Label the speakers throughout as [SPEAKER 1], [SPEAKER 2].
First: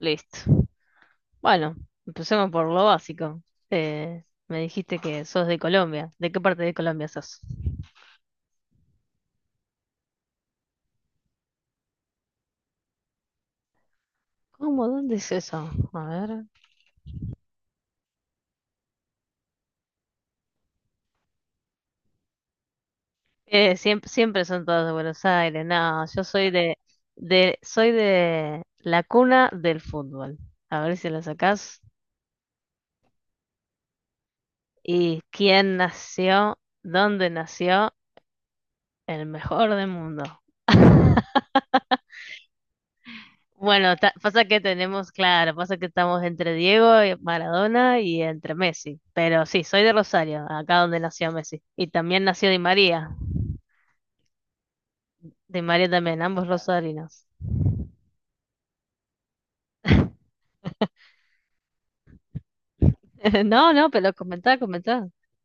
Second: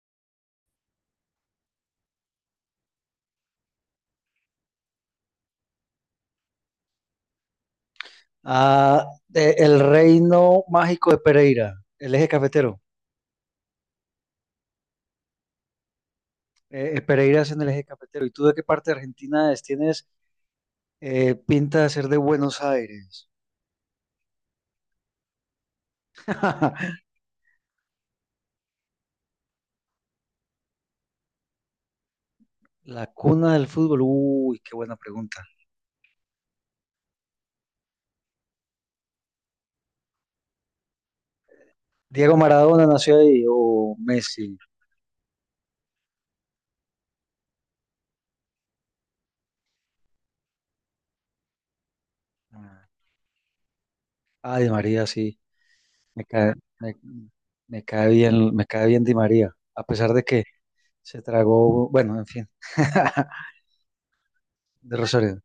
[SPEAKER 1] Listo. Bueno, empecemos por lo básico. Me dijiste que sos de Colombia. ¿De qué parte de Colombia sos?
[SPEAKER 2] El reino mágico de Pereira, el eje cafetero.
[SPEAKER 1] ¿Cómo? ¿Dónde es eso? A ver.
[SPEAKER 2] Pereira es en el eje cafetero. ¿Y tú de qué parte de Argentina es? Tienes pinta de ser de Buenos Aires.
[SPEAKER 1] Siempre son todos de Buenos Aires. No, yo soy de, de, soy de la cuna del fútbol. A ver si la sacás.
[SPEAKER 2] La cuna del fútbol. Uy, qué buena
[SPEAKER 1] ¿Y
[SPEAKER 2] pregunta.
[SPEAKER 1] quién nació? ¿Dónde nació? El mejor del mundo.
[SPEAKER 2] ¿Diego Maradona nació ahí o
[SPEAKER 1] Bueno, pasa
[SPEAKER 2] Messi?
[SPEAKER 1] que tenemos, claro, pasa que estamos entre Diego y Maradona y entre Messi. Pero sí, soy de Rosario, acá donde nació Messi. Y también nació Di
[SPEAKER 2] Ah,
[SPEAKER 1] María.
[SPEAKER 2] ah, Di María, sí.
[SPEAKER 1] Di María también,
[SPEAKER 2] Me
[SPEAKER 1] ambos
[SPEAKER 2] cae, me,
[SPEAKER 1] rosarinos.
[SPEAKER 2] me cae bien, me cae bien Di María, a pesar de que se tragó, bueno, en fin.
[SPEAKER 1] No, no, pero comentá, comentá.
[SPEAKER 2] De Rosario.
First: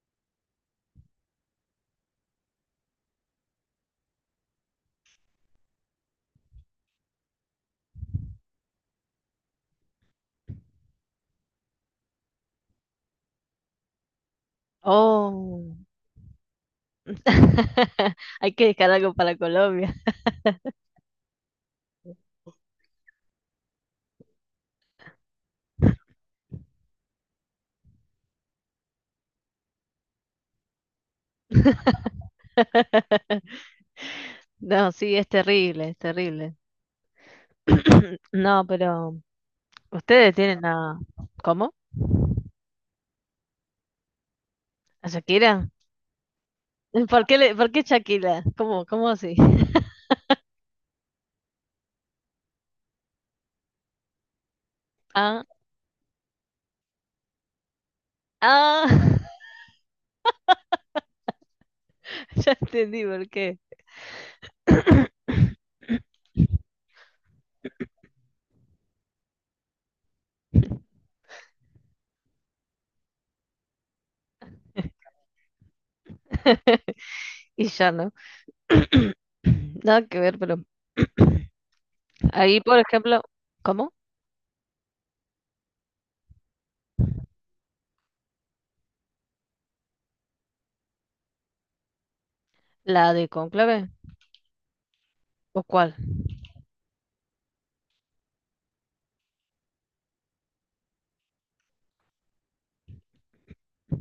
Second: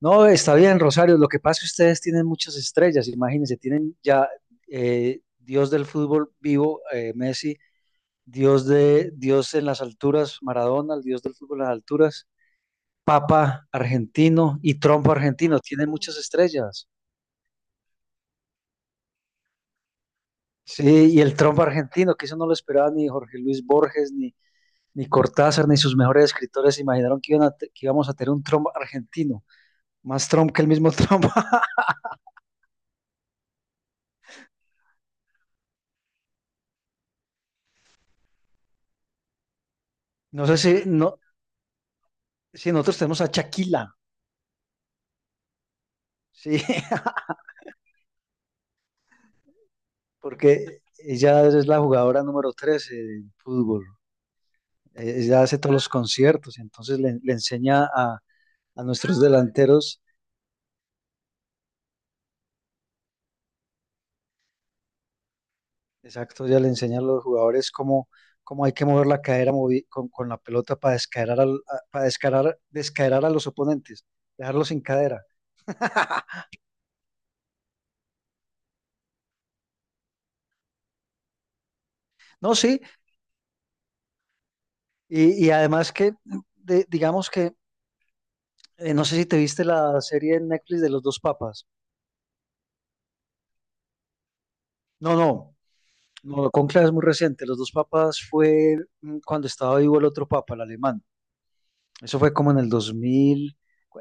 [SPEAKER 2] No, está bien, Rosario. Lo que pasa es que ustedes tienen muchas estrellas, imagínense, tienen ya Dios del fútbol vivo, Messi, Dios de Dios en las alturas, Maradona, el Dios del fútbol en las alturas, Papa argentino y Trump argentino,
[SPEAKER 1] Oh,
[SPEAKER 2] tienen muchas estrellas.
[SPEAKER 1] hay que dejar algo para Colombia.
[SPEAKER 2] Sí, y el Trump argentino, que eso no lo esperaba ni Jorge Luis Borges, ni Cortázar, ni sus mejores escritores se imaginaron que que íbamos a tener un Trump argentino, más Trump que el mismo Trump.
[SPEAKER 1] No, sí, es terrible, es terrible. No, pero ustedes
[SPEAKER 2] No sé
[SPEAKER 1] tienen
[SPEAKER 2] si,
[SPEAKER 1] a...
[SPEAKER 2] no,
[SPEAKER 1] ¿Cómo?
[SPEAKER 2] Si nosotros tenemos a Chaquila.
[SPEAKER 1] ¿A Shakira?
[SPEAKER 2] Sí,
[SPEAKER 1] ¿Por qué Shakira? ¿Cómo así?
[SPEAKER 2] porque ella es la jugadora número 13 del fútbol. Ella
[SPEAKER 1] Ah,
[SPEAKER 2] hace todos los conciertos, entonces le enseña a
[SPEAKER 1] ah,
[SPEAKER 2] nuestros delanteros.
[SPEAKER 1] ya entendí por qué.
[SPEAKER 2] Exacto, ella le enseña a los jugadores cómo, cómo hay que mover la cadera con la pelota para descaerar, para descaerar, descaerar a los oponentes, dejarlos sin cadera.
[SPEAKER 1] Y ya no. Nada que ver, pero.
[SPEAKER 2] No,
[SPEAKER 1] Ahí, por
[SPEAKER 2] sí,
[SPEAKER 1] ejemplo, ¿cómo?
[SPEAKER 2] y además que, digamos que, no sé si te viste la serie en Netflix de Los dos papas.
[SPEAKER 1] ¿La de Cónclave?
[SPEAKER 2] No, no.
[SPEAKER 1] ¿O cuál?
[SPEAKER 2] No, Conclave es muy reciente. Los dos papas fue, cuando estaba vivo el otro papa, el alemán. Eso fue como en el 2000,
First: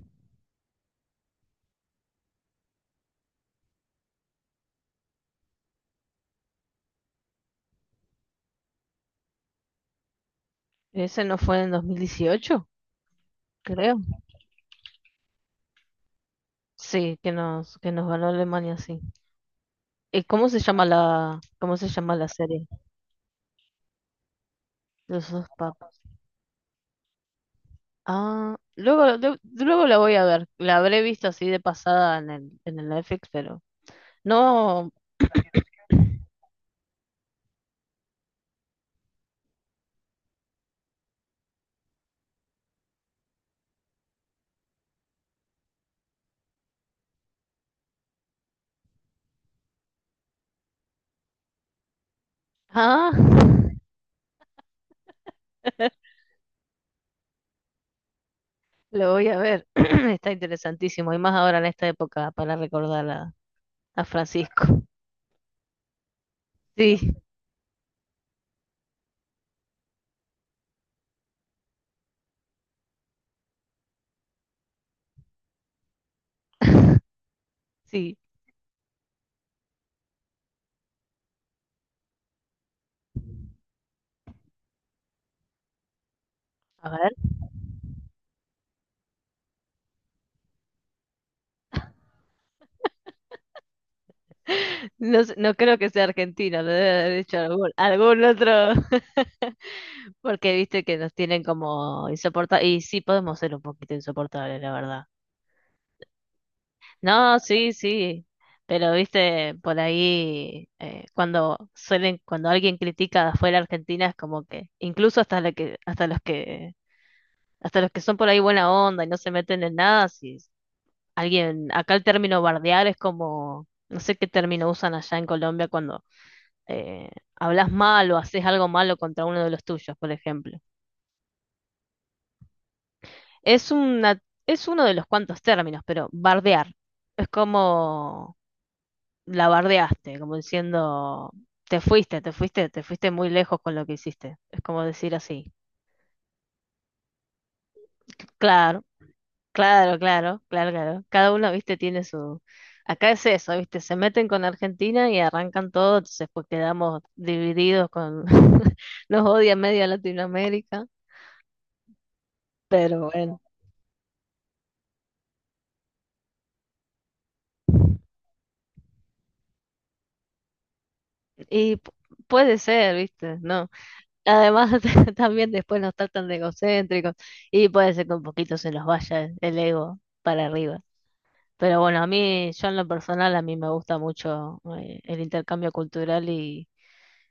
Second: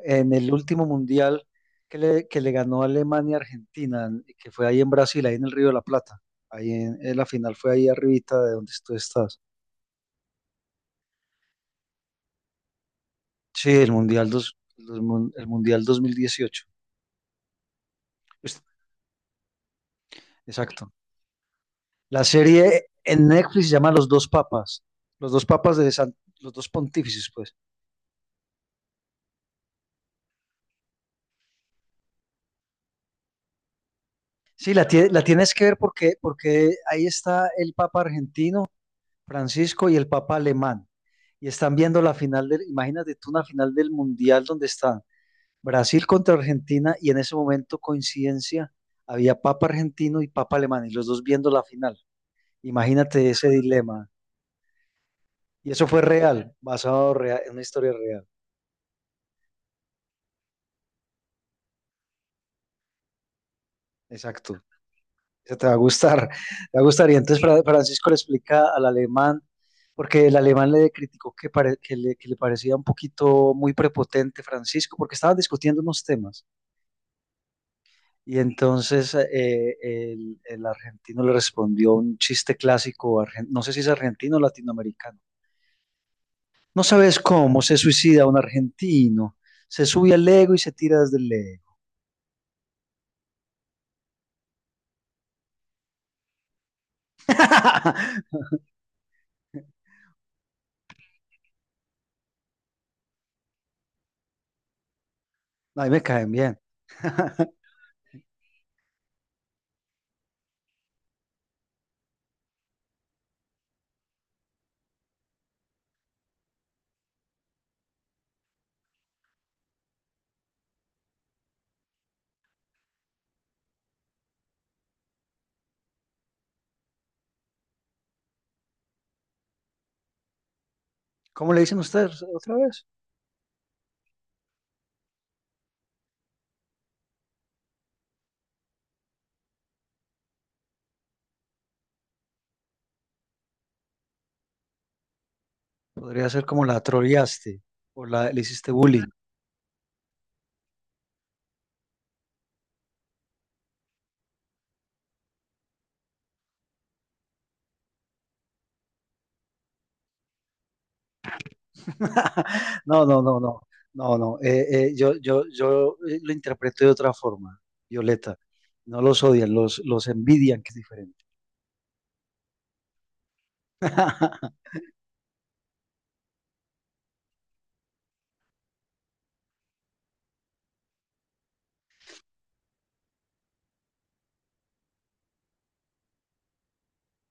[SPEAKER 2] en el último mundial que le ganó Alemania a Argentina, que fue ahí en Brasil, ahí en el Río de la Plata. Ahí en la final fue ahí arribita de donde tú estás.
[SPEAKER 1] Ese no fue en 2018,
[SPEAKER 2] Sí, el
[SPEAKER 1] creo.
[SPEAKER 2] mundial, el mundial 2018.
[SPEAKER 1] Sí, que nos ganó
[SPEAKER 2] Pues,
[SPEAKER 1] Alemania, sí. ¿Y
[SPEAKER 2] exacto.
[SPEAKER 1] cómo se llama
[SPEAKER 2] La
[SPEAKER 1] la serie?
[SPEAKER 2] serie en Netflix se llama Los dos papas.
[SPEAKER 1] Los
[SPEAKER 2] Los dos
[SPEAKER 1] dos
[SPEAKER 2] papas
[SPEAKER 1] papas.
[SPEAKER 2] Los dos pontífices, pues.
[SPEAKER 1] Ah, luego la voy a ver. La habré visto así de pasada en el Netflix, pero.
[SPEAKER 2] Sí,
[SPEAKER 1] No.
[SPEAKER 2] la tienes que ver porque, porque ahí está el Papa argentino, Francisco, y el Papa alemán. Y están viendo la final del, imagínate tú, una final del Mundial donde está Brasil contra Argentina y en ese momento, coincidencia, había Papa argentino y Papa alemán y los dos viendo la final.
[SPEAKER 1] Ah.
[SPEAKER 2] Imagínate ese dilema. Y eso fue real, en una historia real.
[SPEAKER 1] Lo voy a ver. Está interesantísimo. Y más ahora en esta época para recordar a
[SPEAKER 2] Exacto.
[SPEAKER 1] Francisco.
[SPEAKER 2] Eso te va a gustar, te va a gustar.
[SPEAKER 1] Sí,
[SPEAKER 2] Y entonces Francisco le explica al alemán, porque el alemán le criticó que que le parecía un poquito muy prepotente Francisco, porque estaban discutiendo unos temas.
[SPEAKER 1] sí.
[SPEAKER 2] Y entonces el argentino le respondió un chiste clásico, no sé si es argentino o latinoamericano. No
[SPEAKER 1] A ver.
[SPEAKER 2] sabes cómo se suicida un argentino. Se sube al ego y se tira desde el ego.
[SPEAKER 1] No, no creo que sea argentino, lo debe haber hecho algún otro. Porque viste que nos tienen como insoportables. Y sí, podemos ser un poquito insoportables, la verdad.
[SPEAKER 2] Ahí me caen bien.
[SPEAKER 1] No, sí, sí. Pero viste, por ahí, cuando alguien critica afuera Argentina, es como que, incluso hasta lo que, hasta los que Hasta los que son por ahí buena onda y no se meten en nada, si alguien, acá el término bardear es como, no sé qué término usan allá en Colombia cuando eh, hablas mal o haces algo malo contra uno de los tuyos, por ejemplo.
[SPEAKER 2] ¿Cómo le dicen ustedes otra vez?
[SPEAKER 1] Es una, es uno de los cuantos términos, pero bardear es como la bardeaste, como diciendo, te fuiste muy lejos con lo que hiciste. Es como decir así.
[SPEAKER 2] Podría ser como la troleaste le hiciste
[SPEAKER 1] Claro.
[SPEAKER 2] bullying.
[SPEAKER 1] Claro, claro, claro, claro. Cada uno, viste, tiene su... Acá es eso, viste, se meten con Argentina y arrancan todo, entonces pues quedamos divididos con... Nos odia media Latinoamérica, pero
[SPEAKER 2] No, no,
[SPEAKER 1] bueno,
[SPEAKER 2] no, no, no, no. Yo lo interpreto de otra forma, Violeta. No los odian, los envidian, que es diferente.
[SPEAKER 1] y puede ser, viste, ¿no? Además, también después nos tratan de egocéntricos y puede ser que un poquito se nos vaya el ego para arriba. Pero bueno, a mí, yo en lo personal, a mí me gusta mucho el intercambio cultural.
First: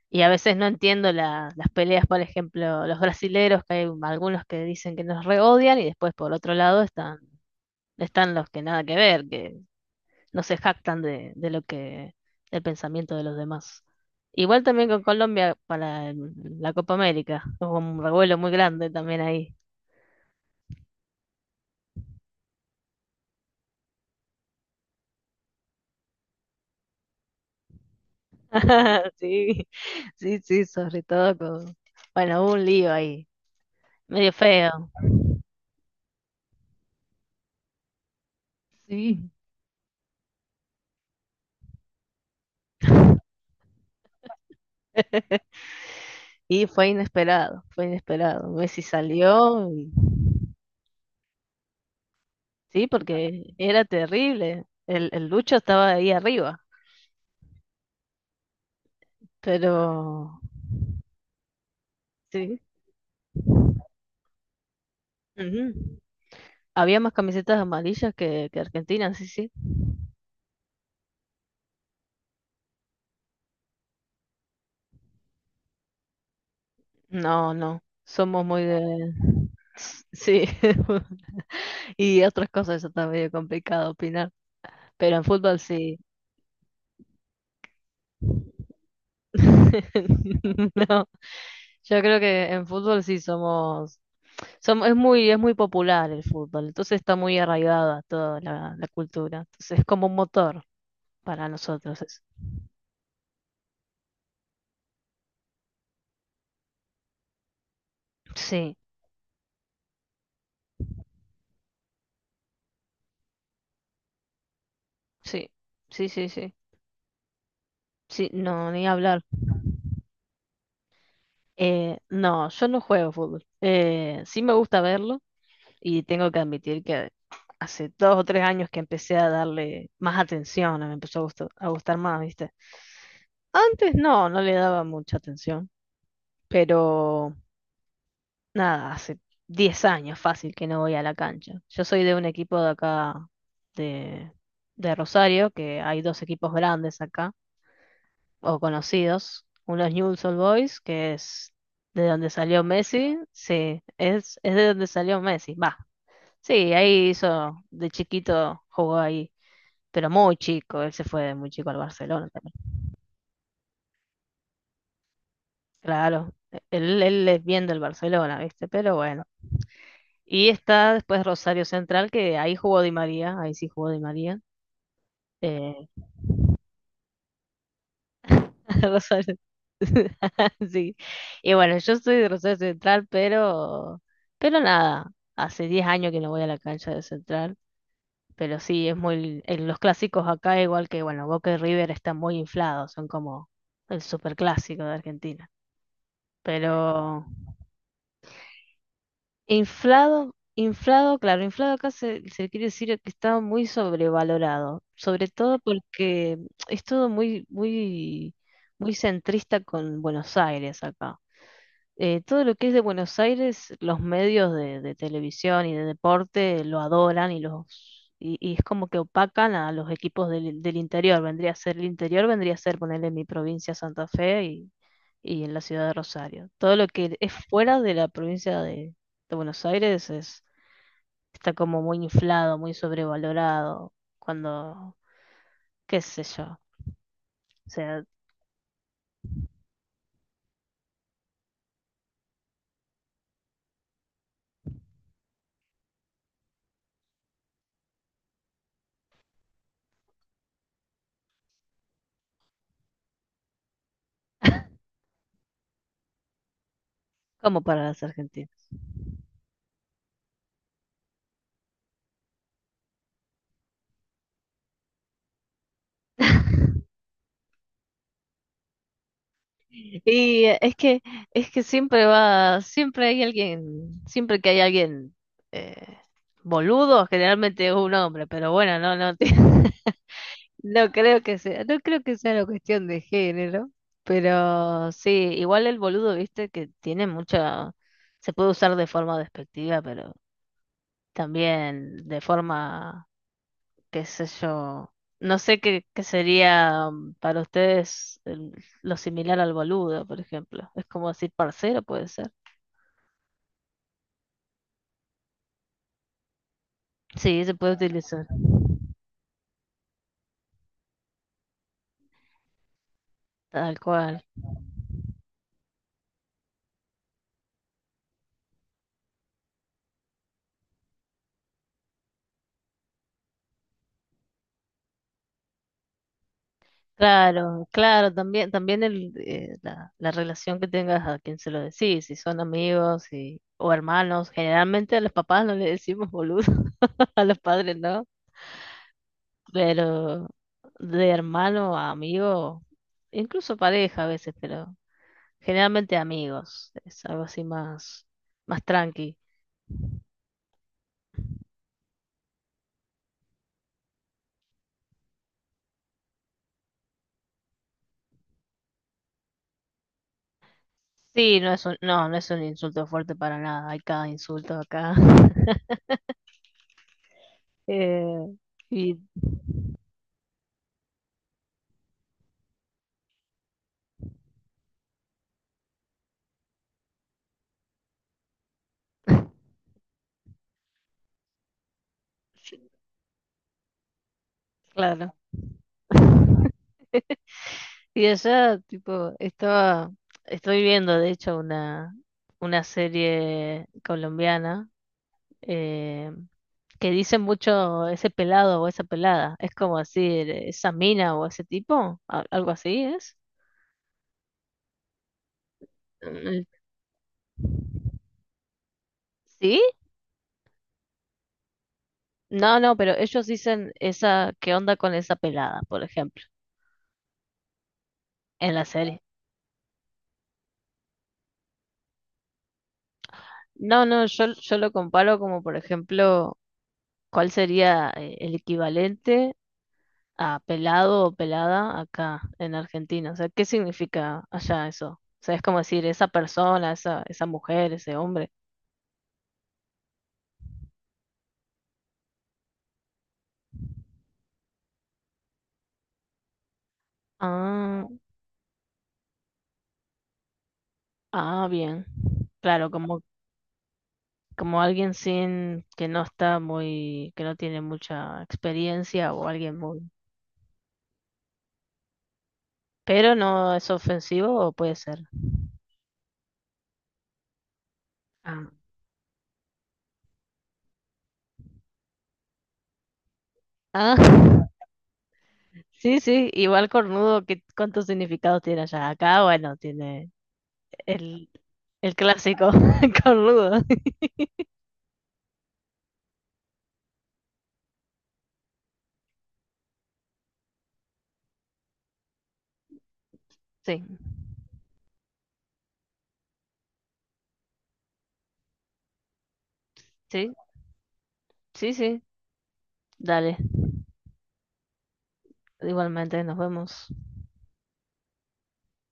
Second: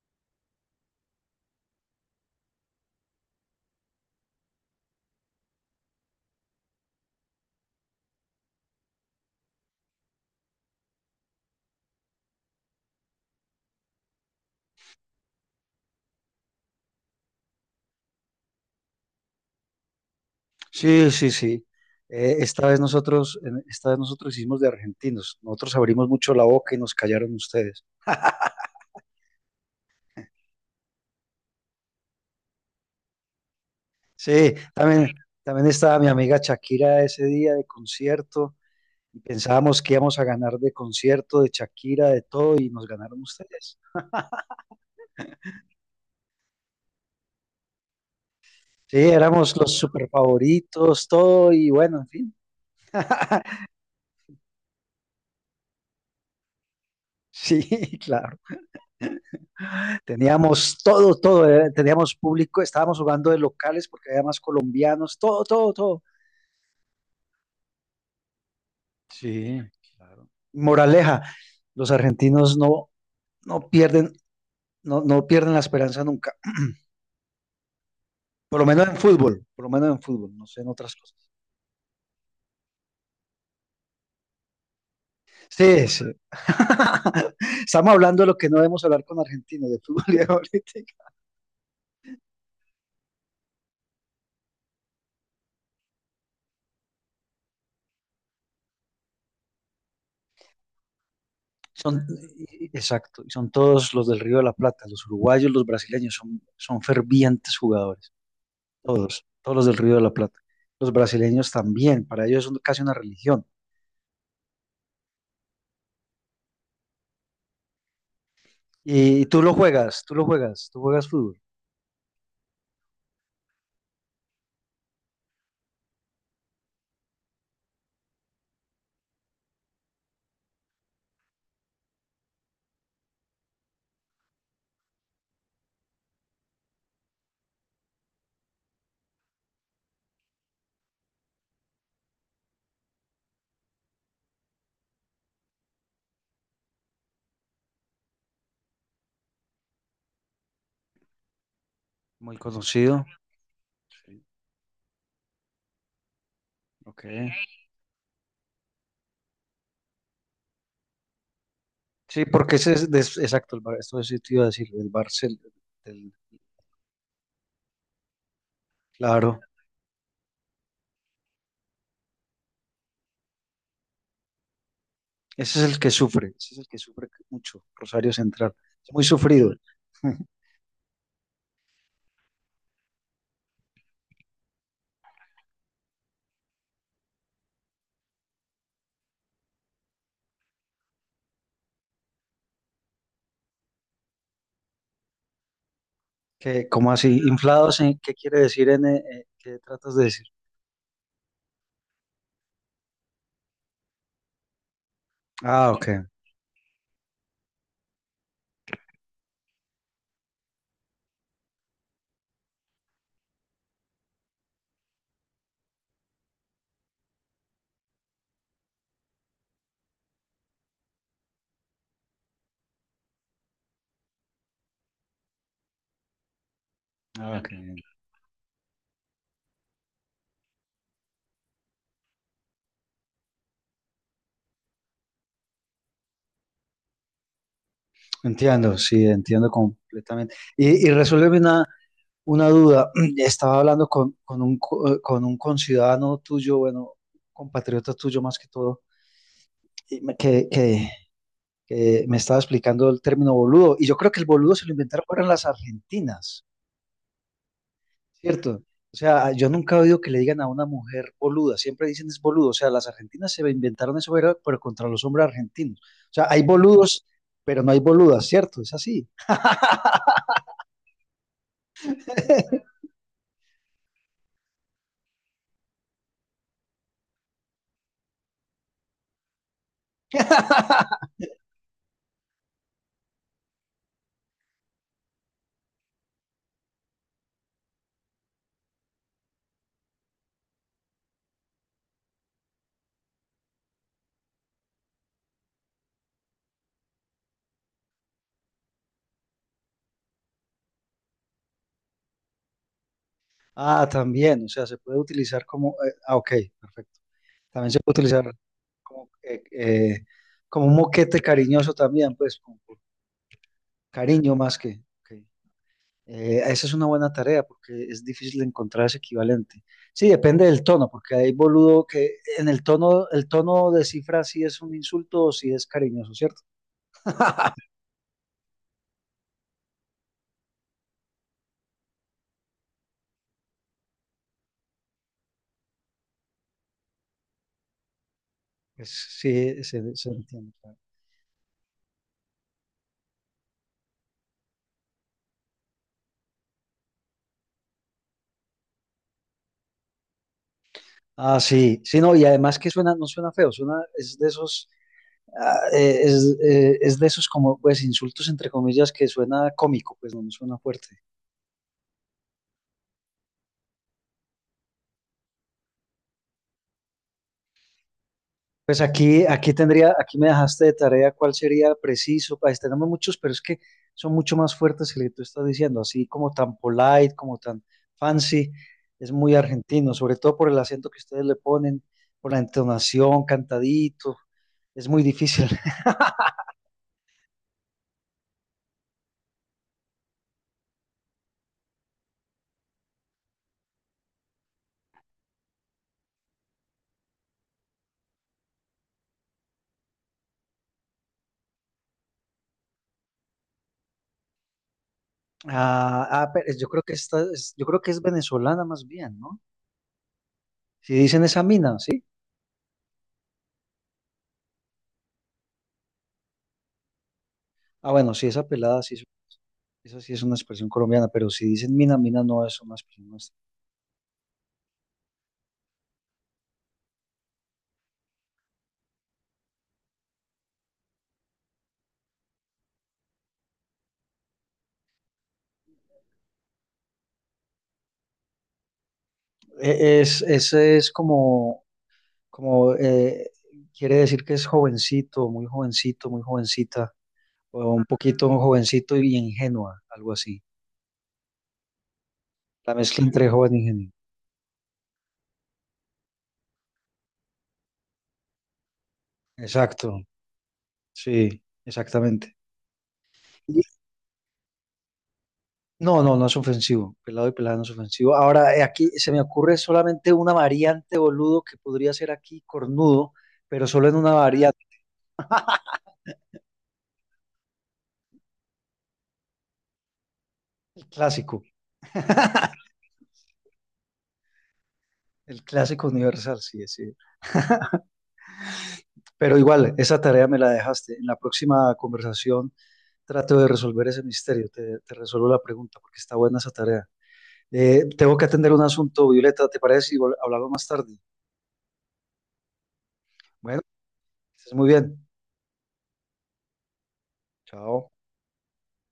[SPEAKER 1] Y a veces no entiendo las peleas, por ejemplo, los brasileros, que hay algunos que dicen que nos reodian y después por otro lado están, los que nada que ver, que no se jactan del pensamiento de los demás. Igual también con Colombia para la Copa América, hubo un revuelo muy grande también ahí.
[SPEAKER 2] Sí, sí, sí. Esta vez nosotros hicimos de argentinos. Nosotros abrimos mucho la boca y nos callaron ustedes.
[SPEAKER 1] Sí, sí, sí, sobre todo con, bueno, hubo un lío ahí, medio
[SPEAKER 2] Sí,
[SPEAKER 1] feo.
[SPEAKER 2] también, también estaba mi amiga Shakira ese día de concierto. Y
[SPEAKER 1] Sí.
[SPEAKER 2] pensábamos que íbamos a ganar de concierto, de Shakira, de todo, y nos ganaron ustedes.
[SPEAKER 1] Y fue inesperado, fue inesperado. Messi
[SPEAKER 2] Sí, éramos
[SPEAKER 1] salió.
[SPEAKER 2] los super favoritos, todo, y bueno, en fin.
[SPEAKER 1] Sí, porque era terrible. El Lucho estaba ahí arriba,
[SPEAKER 2] Sí, claro.
[SPEAKER 1] pero
[SPEAKER 2] Teníamos todo, todo, teníamos
[SPEAKER 1] sí.
[SPEAKER 2] público, estábamos jugando de locales porque había más colombianos, todo,
[SPEAKER 1] Ujú.
[SPEAKER 2] todo, todo.
[SPEAKER 1] Había más camisetas amarillas que Argentina, sí, sí.
[SPEAKER 2] Sí, claro. Moraleja, los argentinos no, no pierden, no pierden la esperanza nunca,
[SPEAKER 1] No, no, somos
[SPEAKER 2] por
[SPEAKER 1] muy
[SPEAKER 2] lo menos en
[SPEAKER 1] de...
[SPEAKER 2] fútbol, por lo menos en fútbol,
[SPEAKER 1] Sí,
[SPEAKER 2] no sé en otras cosas.
[SPEAKER 1] y otras cosas, eso está medio complicado opinar, pero en fútbol
[SPEAKER 2] Sí,
[SPEAKER 1] sí.
[SPEAKER 2] sí. Estamos hablando de lo que no debemos hablar con argentinos, de fútbol y de política.
[SPEAKER 1] No, yo creo que en fútbol sí es muy popular el fútbol, entonces está muy arraigada toda la cultura, entonces es como un motor para nosotros.
[SPEAKER 2] Son, y- exacto, y son todos los del Río de la Plata, los uruguayos, los brasileños, son, son fervientes jugadores,
[SPEAKER 1] Sí,
[SPEAKER 2] todos, todos los del Río de la Plata. Los brasileños también, para ellos es casi una religión.
[SPEAKER 1] sí, sí, sí, sí. Sí, no, ni hablar.
[SPEAKER 2] Y tú lo juegas, tú lo juegas, tú juegas fútbol,
[SPEAKER 1] No, yo no juego fútbol. Sí me gusta verlo y tengo que admitir que hace 2 o 3 años que empecé a darle más atención, me empezó a gustar más, ¿viste? Antes no, no le daba mucha atención, pero nada, hace 10 años fácil que no voy a la cancha. Yo soy de un equipo de acá, de, de Rosario, que hay dos equipos grandes acá, o conocidos. Uno es Newell's Old Boys, que es de donde
[SPEAKER 2] muy
[SPEAKER 1] salió
[SPEAKER 2] conocido.
[SPEAKER 1] Messi, sí,
[SPEAKER 2] Sí,
[SPEAKER 1] es de donde salió Messi, va. Sí,
[SPEAKER 2] ok.
[SPEAKER 1] de chiquito jugó ahí, pero muy chico, él se fue de muy chico al
[SPEAKER 2] Sí,
[SPEAKER 1] Barcelona también.
[SPEAKER 2] porque ese es, exacto, esto sí te iba a decir, el-
[SPEAKER 1] Claro, él es bien del Barcelona, ¿viste? Pero bueno.
[SPEAKER 2] claro.
[SPEAKER 1] Y está después Rosario Central, que ahí jugó Di María, ahí sí jugó Di María.
[SPEAKER 2] Ese es el
[SPEAKER 1] eh,
[SPEAKER 2] que sufre, ese es el que sufre mucho, Rosario Central. Es muy
[SPEAKER 1] Rosario.
[SPEAKER 2] sufrido.
[SPEAKER 1] Sí. Y bueno, yo soy de Rosario Central, pero nada, hace 10 años que no voy a la cancha de Central, pero sí, en los clásicos acá, igual que, bueno, Boca y River están muy inflados, son como el superclásico de Argentina.
[SPEAKER 2] ¿Qué, cómo así?
[SPEAKER 1] Pero
[SPEAKER 2] ¿Inflados? ¿Qué quiere decir en qué tratas de decir?
[SPEAKER 1] inflado, inflado, claro, inflado acá se quiere decir que está muy sobrevalorado, sobre todo
[SPEAKER 2] Ah, ok.
[SPEAKER 1] porque es todo muy, muy, muy centrista con Buenos Aires acá. Todo lo que es de Buenos Aires, los medios de televisión y de deporte lo adoran y los y es como que opacan a los equipos del interior. Vendría a ser el interior, vendría a ser ponerle mi provincia Santa Fe y en la ciudad de Rosario. Todo lo que es
[SPEAKER 2] Ah, ok.
[SPEAKER 1] fuera de la provincia de Buenos Aires está como muy inflado, muy sobrevalorado, cuando, qué sé yo, o sea,
[SPEAKER 2] Entiendo, sí, entiendo completamente. Y resuélveme una duda. Estaba hablando con, con un conciudadano tuyo, bueno, compatriota tuyo más que todo, y me- que, que, que me estaba explicando el término boludo. Y yo creo que el boludo se lo inventaron fueron las argentinas.
[SPEAKER 1] como para las
[SPEAKER 2] Cierto.
[SPEAKER 1] argentinas.
[SPEAKER 2] O sea, ah, yo nunca he oído que le digan a una mujer boluda, siempre dicen es boludo. O sea, las argentinas se inventaron eso, pero contra los hombres argentinos. O sea, hay boludos, pero no hay boludas, ¿cierto? Es así.
[SPEAKER 1] Y es que siempre que hay alguien eh, boludo, generalmente es un hombre, pero bueno, no, no, no creo que sea, no creo que sea una cuestión de género, pero sí, igual el boludo, viste, que tiene mucha, se puede usar de forma despectiva, pero también de forma qué sé yo. No sé qué sería para ustedes lo similar al boludo, por ejemplo. Es como decir parcero, puede ser.
[SPEAKER 2] Ah, también. O sea, se puede utilizar como ok, perfecto.
[SPEAKER 1] Sí, se
[SPEAKER 2] También
[SPEAKER 1] puede
[SPEAKER 2] se puede
[SPEAKER 1] utilizar,
[SPEAKER 2] utilizar como, como un moquete cariñoso también, pues, como por
[SPEAKER 1] tal cual.
[SPEAKER 2] cariño más que ok. Esa es una buena tarea porque es difícil encontrar ese equivalente. Sí, depende del tono, porque hay boludo que en el tono descifra si es un insulto o si es cariñoso, ¿cierto?
[SPEAKER 1] Claro, claro, también, también la relación que tengas a quien se lo decís, si son amigos o hermanos. Generalmente a los papás no le decimos boludo, a los padres no,
[SPEAKER 2] Pues sí, se
[SPEAKER 1] pero
[SPEAKER 2] entiende. Claro.
[SPEAKER 1] de hermano a amigo, incluso pareja a veces, pero. Generalmente amigos, es algo así más, más tranqui.
[SPEAKER 2] Ah, sí, sí, no, y además que suena, no suena feo, suena, es de esos, es de esos como, pues, insultos entre comillas que suena cómico, pues no, no suena fuerte.
[SPEAKER 1] Sí, no es un insulto fuerte para nada, hay cada insulto acá. Eh,
[SPEAKER 2] Pues
[SPEAKER 1] y
[SPEAKER 2] aquí, aquí tendría, aquí me dejaste de tarea cuál sería preciso. Pues tenemos muchos, pero es que son mucho más fuertes que el que tú estás diciendo, así como tan polite, como tan fancy. Es muy argentino, sobre todo por el acento que ustedes le ponen, por la
[SPEAKER 1] sí,
[SPEAKER 2] entonación, cantadito. Es muy
[SPEAKER 1] claro.
[SPEAKER 2] difícil.
[SPEAKER 1] Y allá, tipo, estoy viendo de hecho una serie colombiana eh, que dice mucho ese pelado o esa pelada. Es como decir, esa mina o ese tipo, algo así es.
[SPEAKER 2] Ah, ah,
[SPEAKER 1] Mm,
[SPEAKER 2] pero yo creo que esta es, yo creo que es venezolana más bien, ¿no?
[SPEAKER 1] ¿sí?
[SPEAKER 2] Si dicen esa mina, ¿sí?
[SPEAKER 1] No, no, pero ellos dicen ¿qué onda con esa pelada, por ejemplo,
[SPEAKER 2] Ah, bueno, sí, esa
[SPEAKER 1] en la
[SPEAKER 2] pelada, sí,
[SPEAKER 1] serie?
[SPEAKER 2] eso sí es una expresión colombiana, pero si dicen mina, mina no es una expresión nuestra.
[SPEAKER 1] No, no, yo lo comparo como, por ejemplo, ¿cuál sería el equivalente a pelado o pelada acá en Argentina? O sea, ¿qué significa allá eso? O sea, es como decir esa persona, esa mujer, ese hombre.
[SPEAKER 2] Es, ese es como, como quiere decir que es jovencito, muy jovencita, o un
[SPEAKER 1] Ah,
[SPEAKER 2] poquito jovencito y ingenua, algo así.
[SPEAKER 1] ah, bien. Claro,
[SPEAKER 2] La
[SPEAKER 1] como,
[SPEAKER 2] mezcla entre joven e ingenuo.
[SPEAKER 1] como alguien sin, que no está muy, que no tiene mucha experiencia o alguien muy.
[SPEAKER 2] Exacto, sí, exactamente.
[SPEAKER 1] Pero no
[SPEAKER 2] Y-
[SPEAKER 1] es ofensivo o puede ser.
[SPEAKER 2] No, no, no es ofensivo. Pelado y pelada no es ofensivo.
[SPEAKER 1] Ah,
[SPEAKER 2] Ahora, aquí se me ocurre solamente una variante, boludo, que podría ser aquí cornudo, pero solo
[SPEAKER 1] ah,
[SPEAKER 2] en una variante,
[SPEAKER 1] sí, sí, igual cornudo, cuántos significados tiene allá? Acá, bueno, tiene
[SPEAKER 2] el
[SPEAKER 1] el,
[SPEAKER 2] clásico.
[SPEAKER 1] el clásico cornudo.
[SPEAKER 2] El clásico universal, sí, sí. Pero igual, esa tarea me la dejaste. En la próxima conversación trato de
[SPEAKER 1] Sí,
[SPEAKER 2] resolver ese misterio. Te resuelvo la pregunta porque está buena esa tarea. Tengo que atender un asunto, Violeta, ¿te parece? Y
[SPEAKER 1] sí,
[SPEAKER 2] hablamos más tarde.
[SPEAKER 1] sí, sí, dale.
[SPEAKER 2] Bueno, que estés muy bien.
[SPEAKER 1] Igualmente, nos vemos.
[SPEAKER 2] Chao.